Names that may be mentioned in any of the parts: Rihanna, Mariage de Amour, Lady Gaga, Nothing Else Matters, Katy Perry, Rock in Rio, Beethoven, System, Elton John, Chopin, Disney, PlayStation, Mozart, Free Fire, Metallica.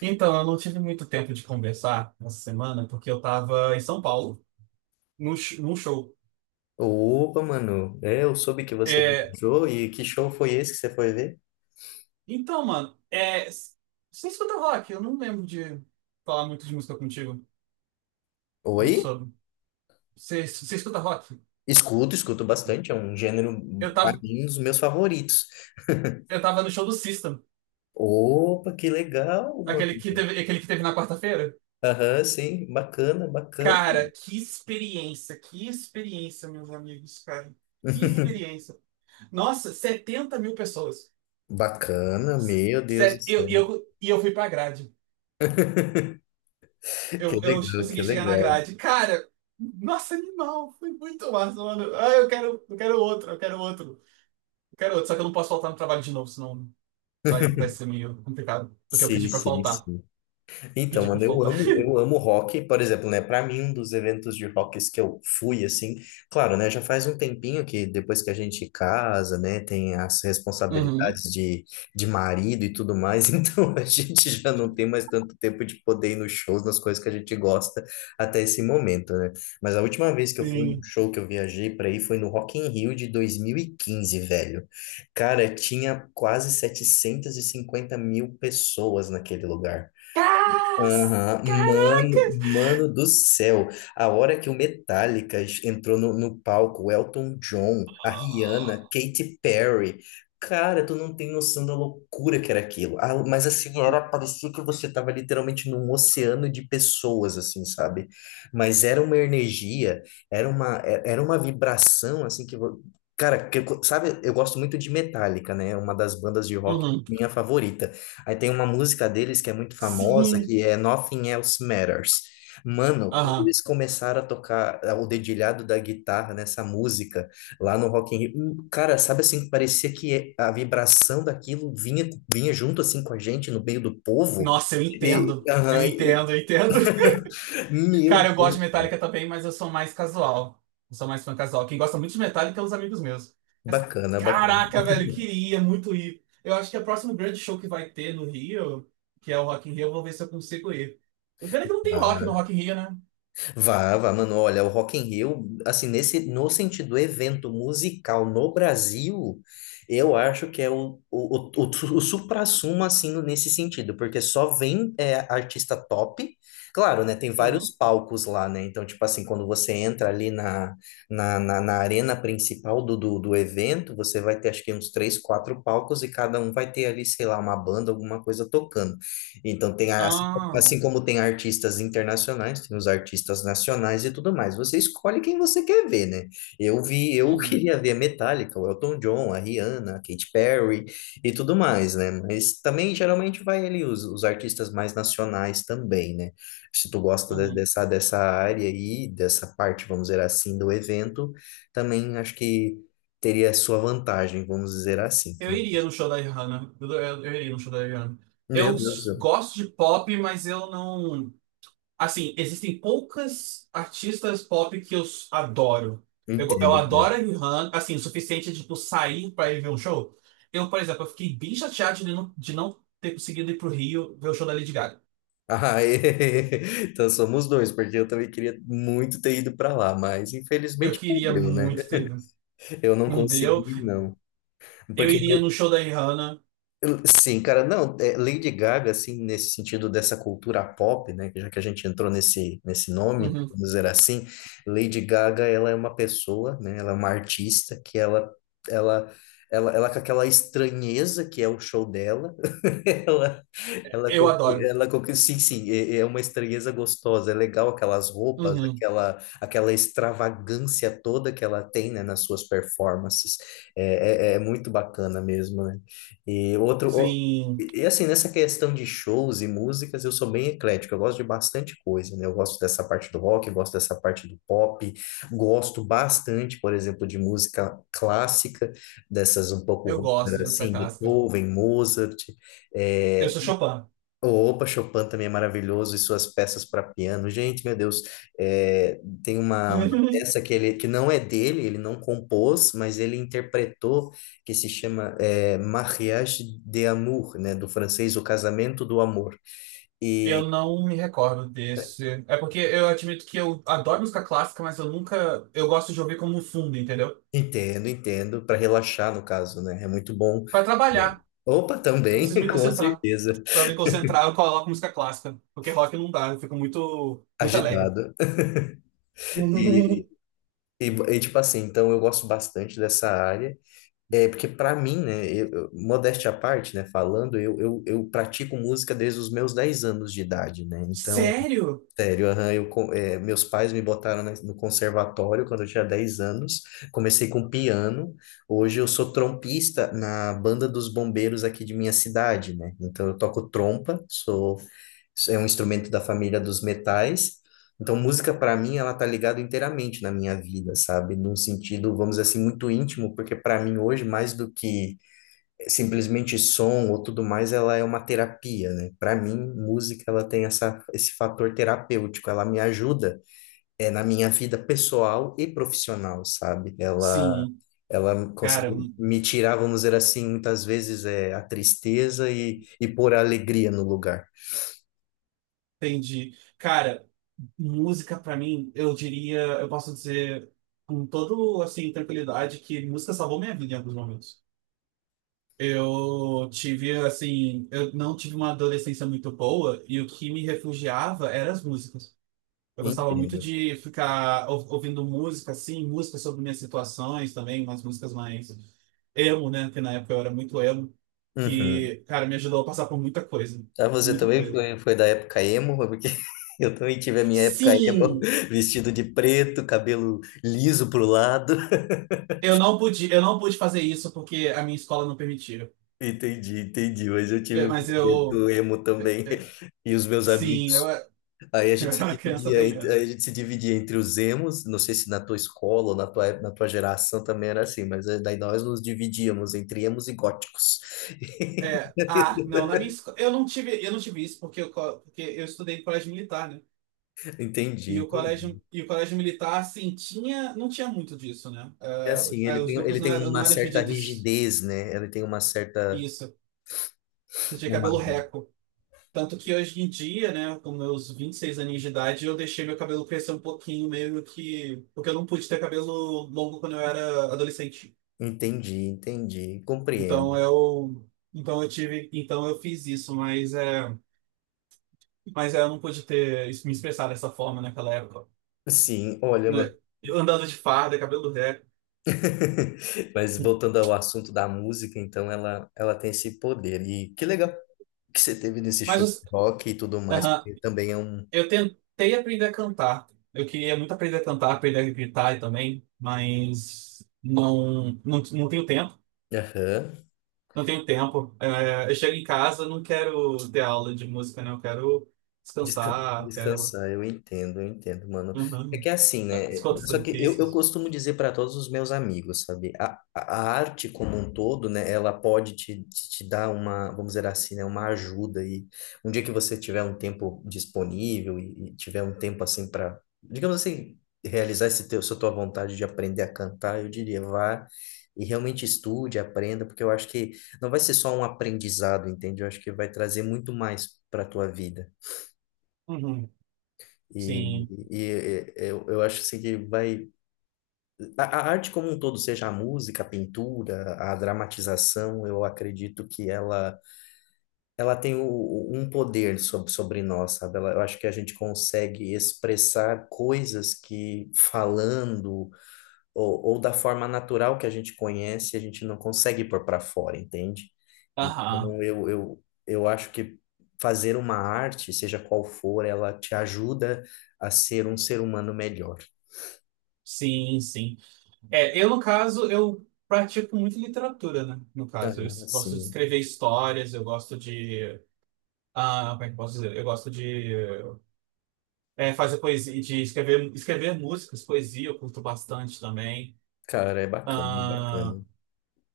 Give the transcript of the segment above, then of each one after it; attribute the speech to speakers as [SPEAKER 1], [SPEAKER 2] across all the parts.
[SPEAKER 1] Então, eu não tive muito tempo de conversar essa semana, porque eu tava em São Paulo, num show.
[SPEAKER 2] Opa, mano, eu soube que você
[SPEAKER 1] É,
[SPEAKER 2] viajou e que show foi esse que você foi ver?
[SPEAKER 1] então, mano, é, s- Você escuta rock? Eu não lembro de falar muito de música contigo, muito
[SPEAKER 2] Oi?
[SPEAKER 1] sobre. Você escuta rock?
[SPEAKER 2] Escuto, escuto bastante, é um gênero,
[SPEAKER 1] Eu
[SPEAKER 2] pra
[SPEAKER 1] tava,
[SPEAKER 2] mim, um dos meus favoritos.
[SPEAKER 1] eu tava no show do System,
[SPEAKER 2] Opa, que legal, mano.
[SPEAKER 1] aquele que teve na quarta-feira.
[SPEAKER 2] Aham, sim, bacana, bacana.
[SPEAKER 1] Cara, que experiência, meus amigos, cara. Que experiência. Nossa, 70.000 pessoas.
[SPEAKER 2] Bacana, meu Deus do céu.
[SPEAKER 1] Eu fui pra grade.
[SPEAKER 2] Que
[SPEAKER 1] Eu
[SPEAKER 2] legal, que
[SPEAKER 1] consegui chegar na
[SPEAKER 2] legal.
[SPEAKER 1] grade. Cara, nossa, animal. Foi muito massa, mano. Ah, eu quero outro. Eu quero outro. Só que eu não posso faltar no trabalho de novo, senão vai ser meio complicado. Porque eu
[SPEAKER 2] Sim,
[SPEAKER 1] pedi pra
[SPEAKER 2] sim,
[SPEAKER 1] faltar.
[SPEAKER 2] sim. Então,
[SPEAKER 1] Pedi pra
[SPEAKER 2] mano, eu
[SPEAKER 1] faltar.
[SPEAKER 2] amo, eu amo rock, por exemplo, né? Para mim, um dos eventos de rocks que eu fui, assim, claro, né? Já faz um tempinho que depois que a gente casa, né? Tem as
[SPEAKER 1] Uhum.
[SPEAKER 2] responsabilidades de marido e tudo mais, então a gente já não tem mais tanto tempo de poder ir nos shows, nas coisas que a gente gosta até esse momento, né? Mas a última vez que eu fui num
[SPEAKER 1] Sim.
[SPEAKER 2] show que eu viajei para ir foi no Rock in Rio de 2015 velho. Cara, tinha quase 750 mil pessoas naquele lugar.
[SPEAKER 1] Cas-
[SPEAKER 2] Aham, mano,
[SPEAKER 1] Caracas!
[SPEAKER 2] mano do céu, a hora que o Metallica entrou no palco, o Elton John, a Rihanna, Katy Perry, cara, tu não tem noção da loucura que era aquilo. Ah, mas assim, era, parecia que você tava literalmente num oceano de pessoas, assim, sabe? Mas era uma energia, era uma, era uma vibração, assim, que, cara, que, sabe, eu gosto muito de Metallica, né? É uma das bandas de rock
[SPEAKER 1] Uhum.
[SPEAKER 2] minha favorita. Aí tem uma música deles que é muito famosa,
[SPEAKER 1] Sim.
[SPEAKER 2] que é Nothing Else Matters. Mano, quando
[SPEAKER 1] Aham.
[SPEAKER 2] eles começaram a tocar o dedilhado da guitarra nessa música, lá no Rock in Rio, cara, sabe assim, parecia que a vibração daquilo vinha, vinha junto assim com a gente, no meio do povo.
[SPEAKER 1] Nossa, eu
[SPEAKER 2] E,
[SPEAKER 1] entendo.
[SPEAKER 2] aham, e-
[SPEAKER 1] Eu entendo.
[SPEAKER 2] meu
[SPEAKER 1] Cara, eu gosto
[SPEAKER 2] Deus,
[SPEAKER 1] de
[SPEAKER 2] cara,
[SPEAKER 1] Metallica também, mas eu sou mais casual. Eu sou mais fã casual. Quem gosta muito de Metallica é os amigos meus. Mas,
[SPEAKER 2] bacana, bacana.
[SPEAKER 1] caraca, velho, queria muito ir. Eu acho que é o próximo grande show que vai ter no Rio, que é o Rock in Rio, eu vou ver se eu consigo ir. O pena é que não tem rock no Rock in Rio, né?
[SPEAKER 2] Vá, vá, mano, olha, o Rock in Rio, assim, nesse, no sentido evento musical no Brasil, eu acho que é o suprassumo, assim, nesse sentido, porque só vem artista top, claro, né, tem vários
[SPEAKER 1] Uhum.
[SPEAKER 2] palcos lá, né, então, tipo assim, quando você entra ali na, na arena principal do evento, você vai ter, acho que uns três, quatro palcos e cada um vai ter ali, sei lá, uma banda, alguma coisa tocando. Então, tem a
[SPEAKER 1] Ah,
[SPEAKER 2] Assim como tem artistas internacionais, tem os artistas nacionais e tudo mais. Você escolhe quem você quer ver, né? Eu vi, eu
[SPEAKER 1] uhum,
[SPEAKER 2] queria ver a Metallica, o Elton John, a Rihanna, a Katy Perry e tudo mais, né? Mas também geralmente vai ali os artistas mais nacionais também, né? Se tu gosta
[SPEAKER 1] uhum.
[SPEAKER 2] dessa, dessa área aí, dessa parte, vamos dizer assim, do evento, também acho que teria sua vantagem, vamos dizer assim.
[SPEAKER 1] Eu iria no show da Rihanna. Eu iria no show da Rihanna.
[SPEAKER 2] Meu
[SPEAKER 1] Eu
[SPEAKER 2] Deus,
[SPEAKER 1] s- gosto de pop, mas eu não. Assim, existem poucas artistas pop que eu s- adoro.
[SPEAKER 2] eu
[SPEAKER 1] Eu adoro a
[SPEAKER 2] entendo.
[SPEAKER 1] Rihanna, assim, o suficiente de tipo, sair pra ir ver um show. Eu, por exemplo, eu fiquei bem chateado de não ter conseguido ir pro Rio ver o show da Lady Gaga.
[SPEAKER 2] Ah, então somos dois, porque eu também queria muito ter ido para lá, mas
[SPEAKER 1] Eu
[SPEAKER 2] infelizmente não
[SPEAKER 1] queria
[SPEAKER 2] deu, né?
[SPEAKER 1] muito ter ido.
[SPEAKER 2] Eu não
[SPEAKER 1] Não deu.
[SPEAKER 2] consegui, não.
[SPEAKER 1] Eu
[SPEAKER 2] Porque,
[SPEAKER 1] iria no show da Rihanna.
[SPEAKER 2] sim, cara, não, Lady Gaga, assim, nesse sentido dessa cultura pop, né? Que já que a gente entrou nesse, nesse nome,
[SPEAKER 1] Uhum.
[SPEAKER 2] vamos dizer assim, Lady Gaga, ela é uma pessoa, né? Ela é uma artista que ela, ela com aquela estranheza que é o show dela, Ela,
[SPEAKER 1] Eu adoro.
[SPEAKER 2] ela, sim, sim, é, é uma estranheza gostosa, é legal aquelas roupas,
[SPEAKER 1] Uhum.
[SPEAKER 2] aquela, aquela extravagância toda que ela tem, né, nas suas performances, é, é, é muito bacana mesmo, né? E outro, o-
[SPEAKER 1] Sim,
[SPEAKER 2] e assim, nessa questão de shows e músicas, eu sou bem eclético, eu gosto de bastante coisa, né? Eu gosto dessa parte do rock, gosto dessa parte do pop, gosto bastante, por exemplo, de música clássica, dessas um pouco,
[SPEAKER 1] eu
[SPEAKER 2] vamos
[SPEAKER 1] gosto
[SPEAKER 2] dizer
[SPEAKER 1] de música
[SPEAKER 2] assim,
[SPEAKER 1] clássica.
[SPEAKER 2] Beethoven, Mozart,
[SPEAKER 1] Eu
[SPEAKER 2] é,
[SPEAKER 1] sou Chopin.
[SPEAKER 2] Opa, Chopin também é maravilhoso e suas peças para piano. Gente, meu Deus, tem uma
[SPEAKER 1] Uhum.
[SPEAKER 2] peça que ele que não é dele, ele não compôs, mas ele interpretou, que se chama Mariage de Amour, né, do francês, O Casamento do Amor.
[SPEAKER 1] Eu
[SPEAKER 2] E
[SPEAKER 1] não me recordo desse. É porque eu admito que eu adoro música clássica, mas eu nunca. Eu gosto de ouvir como um fundo, entendeu?
[SPEAKER 2] entendo, entendo, para relaxar no caso, né? É muito bom.
[SPEAKER 1] Pra trabalhar,
[SPEAKER 2] Opa,
[SPEAKER 1] eu
[SPEAKER 2] também,
[SPEAKER 1] preciso me
[SPEAKER 2] com
[SPEAKER 1] concentrar.
[SPEAKER 2] certeza.
[SPEAKER 1] Pra me concentrar, eu coloco música clássica. Porque rock não dá, eu fico muito alegre.
[SPEAKER 2] Agitado. E, tipo assim, então eu gosto bastante dessa área. É, porque pra mim, né, modéstia à parte, né, falando, eu pratico música desde os meus 10 anos de idade, né, então
[SPEAKER 1] Sério?
[SPEAKER 2] Sério, aham, meus pais me botaram no conservatório quando eu tinha 10 anos. Comecei com piano. Hoje eu sou trompista na banda dos bombeiros aqui de minha cidade, né? Então eu toco trompa, sou, é um instrumento da família dos metais. Então música para mim ela tá ligada inteiramente na minha vida, sabe? Num sentido, vamos dizer assim, muito íntimo, porque para mim hoje mais do que simplesmente som ou tudo mais, ela é uma terapia, né? Para mim, música ela tem essa, esse fator terapêutico, ela me ajuda na minha vida pessoal e profissional, sabe? Ela,
[SPEAKER 1] Sim,
[SPEAKER 2] ela
[SPEAKER 1] cara,
[SPEAKER 2] consegue me tirar, vamos dizer assim, muitas vezes a tristeza e pôr a alegria no lugar.
[SPEAKER 1] entendi. Cara, música pra mim, eu diria, eu posso dizer com toda assim, tranquilidade que música salvou minha vida em alguns momentos. Eu não tive uma adolescência muito boa e o que me refugiava eram as músicas. Eu gostava muito
[SPEAKER 2] Entendo.
[SPEAKER 1] de ficar ouvindo música, assim, música sobre minhas situações também, umas músicas mais emo, né? Que na época eu era muito emo,
[SPEAKER 2] Uhum.
[SPEAKER 1] que, cara, me ajudou a passar por muita coisa.
[SPEAKER 2] Ah, você
[SPEAKER 1] Muita
[SPEAKER 2] também
[SPEAKER 1] coisa.
[SPEAKER 2] foi, foi da época emo, porque eu também tive a minha época emo,
[SPEAKER 1] Sim!
[SPEAKER 2] vestido de preto, cabelo liso pro lado.
[SPEAKER 1] Eu não pude fazer isso porque a minha escola não permitia.
[SPEAKER 2] Entendi, entendi. Mas eu
[SPEAKER 1] É,
[SPEAKER 2] tive um
[SPEAKER 1] Mas eu,
[SPEAKER 2] momento emo também
[SPEAKER 1] é, é,
[SPEAKER 2] e os meus
[SPEAKER 1] sim, eu,
[SPEAKER 2] amigos. Aí a
[SPEAKER 1] eu
[SPEAKER 2] gente
[SPEAKER 1] era
[SPEAKER 2] se
[SPEAKER 1] uma criança
[SPEAKER 2] dividia,
[SPEAKER 1] bem
[SPEAKER 2] aí
[SPEAKER 1] emo.
[SPEAKER 2] a gente se dividia entre os emos. Não sei se na tua escola ou na tua, na tua geração também era assim, mas daí nós nos dividíamos entre emos e góticos.
[SPEAKER 1] É, ah, não, na minha escola, eu não tive isso porque porque eu estudei em colégio militar, né? E
[SPEAKER 2] Entendi,
[SPEAKER 1] o colégio,
[SPEAKER 2] entendi.
[SPEAKER 1] e o colégio militar, assim, não tinha muito disso, né?
[SPEAKER 2] É
[SPEAKER 1] Ah,
[SPEAKER 2] assim,
[SPEAKER 1] ah, os
[SPEAKER 2] ele
[SPEAKER 1] grupos não
[SPEAKER 2] tem
[SPEAKER 1] eram, não
[SPEAKER 2] uma
[SPEAKER 1] eram
[SPEAKER 2] certa
[SPEAKER 1] divididos
[SPEAKER 2] rigidez, né? Ele tem uma certa.
[SPEAKER 1] isso, você tinha
[SPEAKER 2] Uma-
[SPEAKER 1] cabelo reco. Tanto que hoje em dia, né, com meus 26 aninhos de idade, eu deixei meu cabelo crescer um pouquinho, meio que, porque eu não pude ter cabelo longo quando eu era adolescente.
[SPEAKER 2] Entendi, entendi.
[SPEAKER 1] Então
[SPEAKER 2] Compreendo.
[SPEAKER 1] eu, então eu fiz isso, mas eu não pude ter isso- me expressar dessa forma naquela época.
[SPEAKER 2] Sim, olha,
[SPEAKER 1] Né? Eu andando de farda, cabelo ré.
[SPEAKER 2] mas voltando ao assunto da música, então ela tem esse poder. E que legal que você teve nesse
[SPEAKER 1] Mas
[SPEAKER 2] show de
[SPEAKER 1] os-
[SPEAKER 2] rock e tudo mais,
[SPEAKER 1] aham,
[SPEAKER 2] porque também é um.
[SPEAKER 1] eu tentei aprender a cantar. Eu queria muito aprender a cantar, aprender a gritar também, mas não tenho tempo.
[SPEAKER 2] Aham.
[SPEAKER 1] Não tenho tempo. É, eu chego em casa, não quero ter aula de música, né? Eu quero
[SPEAKER 2] Desca-
[SPEAKER 1] quero.
[SPEAKER 2] Descansar, eu entendo, mano. É
[SPEAKER 1] Uhum.
[SPEAKER 2] que é assim, né?
[SPEAKER 1] Escutas
[SPEAKER 2] Só que eu
[SPEAKER 1] difíceis.
[SPEAKER 2] costumo dizer para todos os meus amigos, sabe? A arte como um todo, né? Ela pode te, te dar uma, vamos dizer assim, né? Uma ajuda. E um dia que você tiver um tempo disponível e tiver um tempo assim para, digamos assim, realizar esse teu, essa tua vontade de aprender a cantar, eu diria, vá e realmente estude, aprenda, porque eu acho que não vai ser só um aprendizado, entende? Eu acho que vai trazer muito mais para tua vida.
[SPEAKER 1] Uhum.
[SPEAKER 2] E,
[SPEAKER 1] Sim.
[SPEAKER 2] e eu acho assim que vai. A arte como um todo, seja a música, a pintura, a dramatização, eu acredito que ela tem um poder sobre, sobre nós, sabe? Ela, eu acho que a gente consegue expressar coisas que falando ou da forma natural que a gente conhece, a gente não consegue pôr para fora, entende?
[SPEAKER 1] Aham.
[SPEAKER 2] Então, eu acho que fazer uma arte, seja qual for, ela te ajuda a ser um ser humano melhor.
[SPEAKER 1] Sim, sim. É, eu, no caso, eu pratico muito literatura, né? No caso, eu
[SPEAKER 2] Ah,
[SPEAKER 1] es- gosto de
[SPEAKER 2] sim,
[SPEAKER 1] escrever histórias, eu gosto de. Ah, como é que eu posso dizer? Eu gosto de fazer poesia, de escrever, escrever músicas, poesia, eu curto bastante também.
[SPEAKER 2] cara, é bacana, é
[SPEAKER 1] Ah,
[SPEAKER 2] bacana.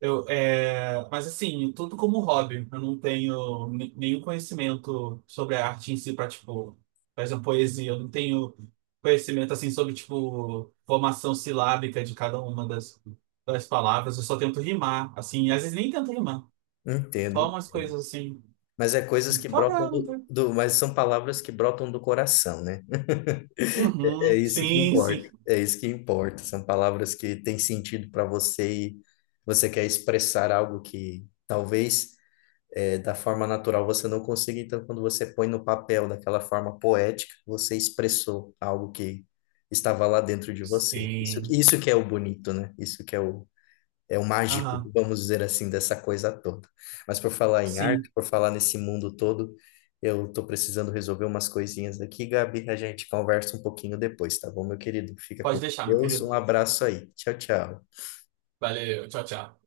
[SPEAKER 1] Mas assim, tudo como hobby. Eu não tenho ni- nenhum conhecimento sobre a arte em si para, tipo, por exemplo, poesia. Eu não tenho conhecimento assim sobre, tipo, formação silábica de cada uma das, das palavras. Eu só tento rimar, assim, às vezes nem tento rimar.
[SPEAKER 2] Entendo.
[SPEAKER 1] Só
[SPEAKER 2] Hein?
[SPEAKER 1] umas coisas assim,
[SPEAKER 2] Mas é coisas que
[SPEAKER 1] só
[SPEAKER 2] brotam
[SPEAKER 1] pra...
[SPEAKER 2] do mas são palavras que brotam do coração, né? É
[SPEAKER 1] Uhum,
[SPEAKER 2] isso que
[SPEAKER 1] sim,
[SPEAKER 2] importa.
[SPEAKER 1] sim.
[SPEAKER 2] É isso que importa. São palavras que têm sentido para você e você quer expressar algo que talvez da forma natural você não consegue, então quando você põe no papel daquela forma poética, você expressou algo que estava lá dentro de você. Isso,
[SPEAKER 1] Sim.
[SPEAKER 2] isso que é o bonito, né? Isso que é é o mágico,
[SPEAKER 1] Aham,
[SPEAKER 2] vamos dizer assim, dessa coisa toda. Mas por falar em arte,
[SPEAKER 1] sim.
[SPEAKER 2] por falar nesse mundo todo, eu estou precisando resolver umas coisinhas daqui, Gabi, a gente conversa um pouquinho depois, tá bom, meu querido? Fica
[SPEAKER 1] Pode
[SPEAKER 2] com
[SPEAKER 1] deixar, meu
[SPEAKER 2] Deus, um
[SPEAKER 1] querido.
[SPEAKER 2] abraço aí. Tchau, tchau.
[SPEAKER 1] Valeu, tchau, tchau.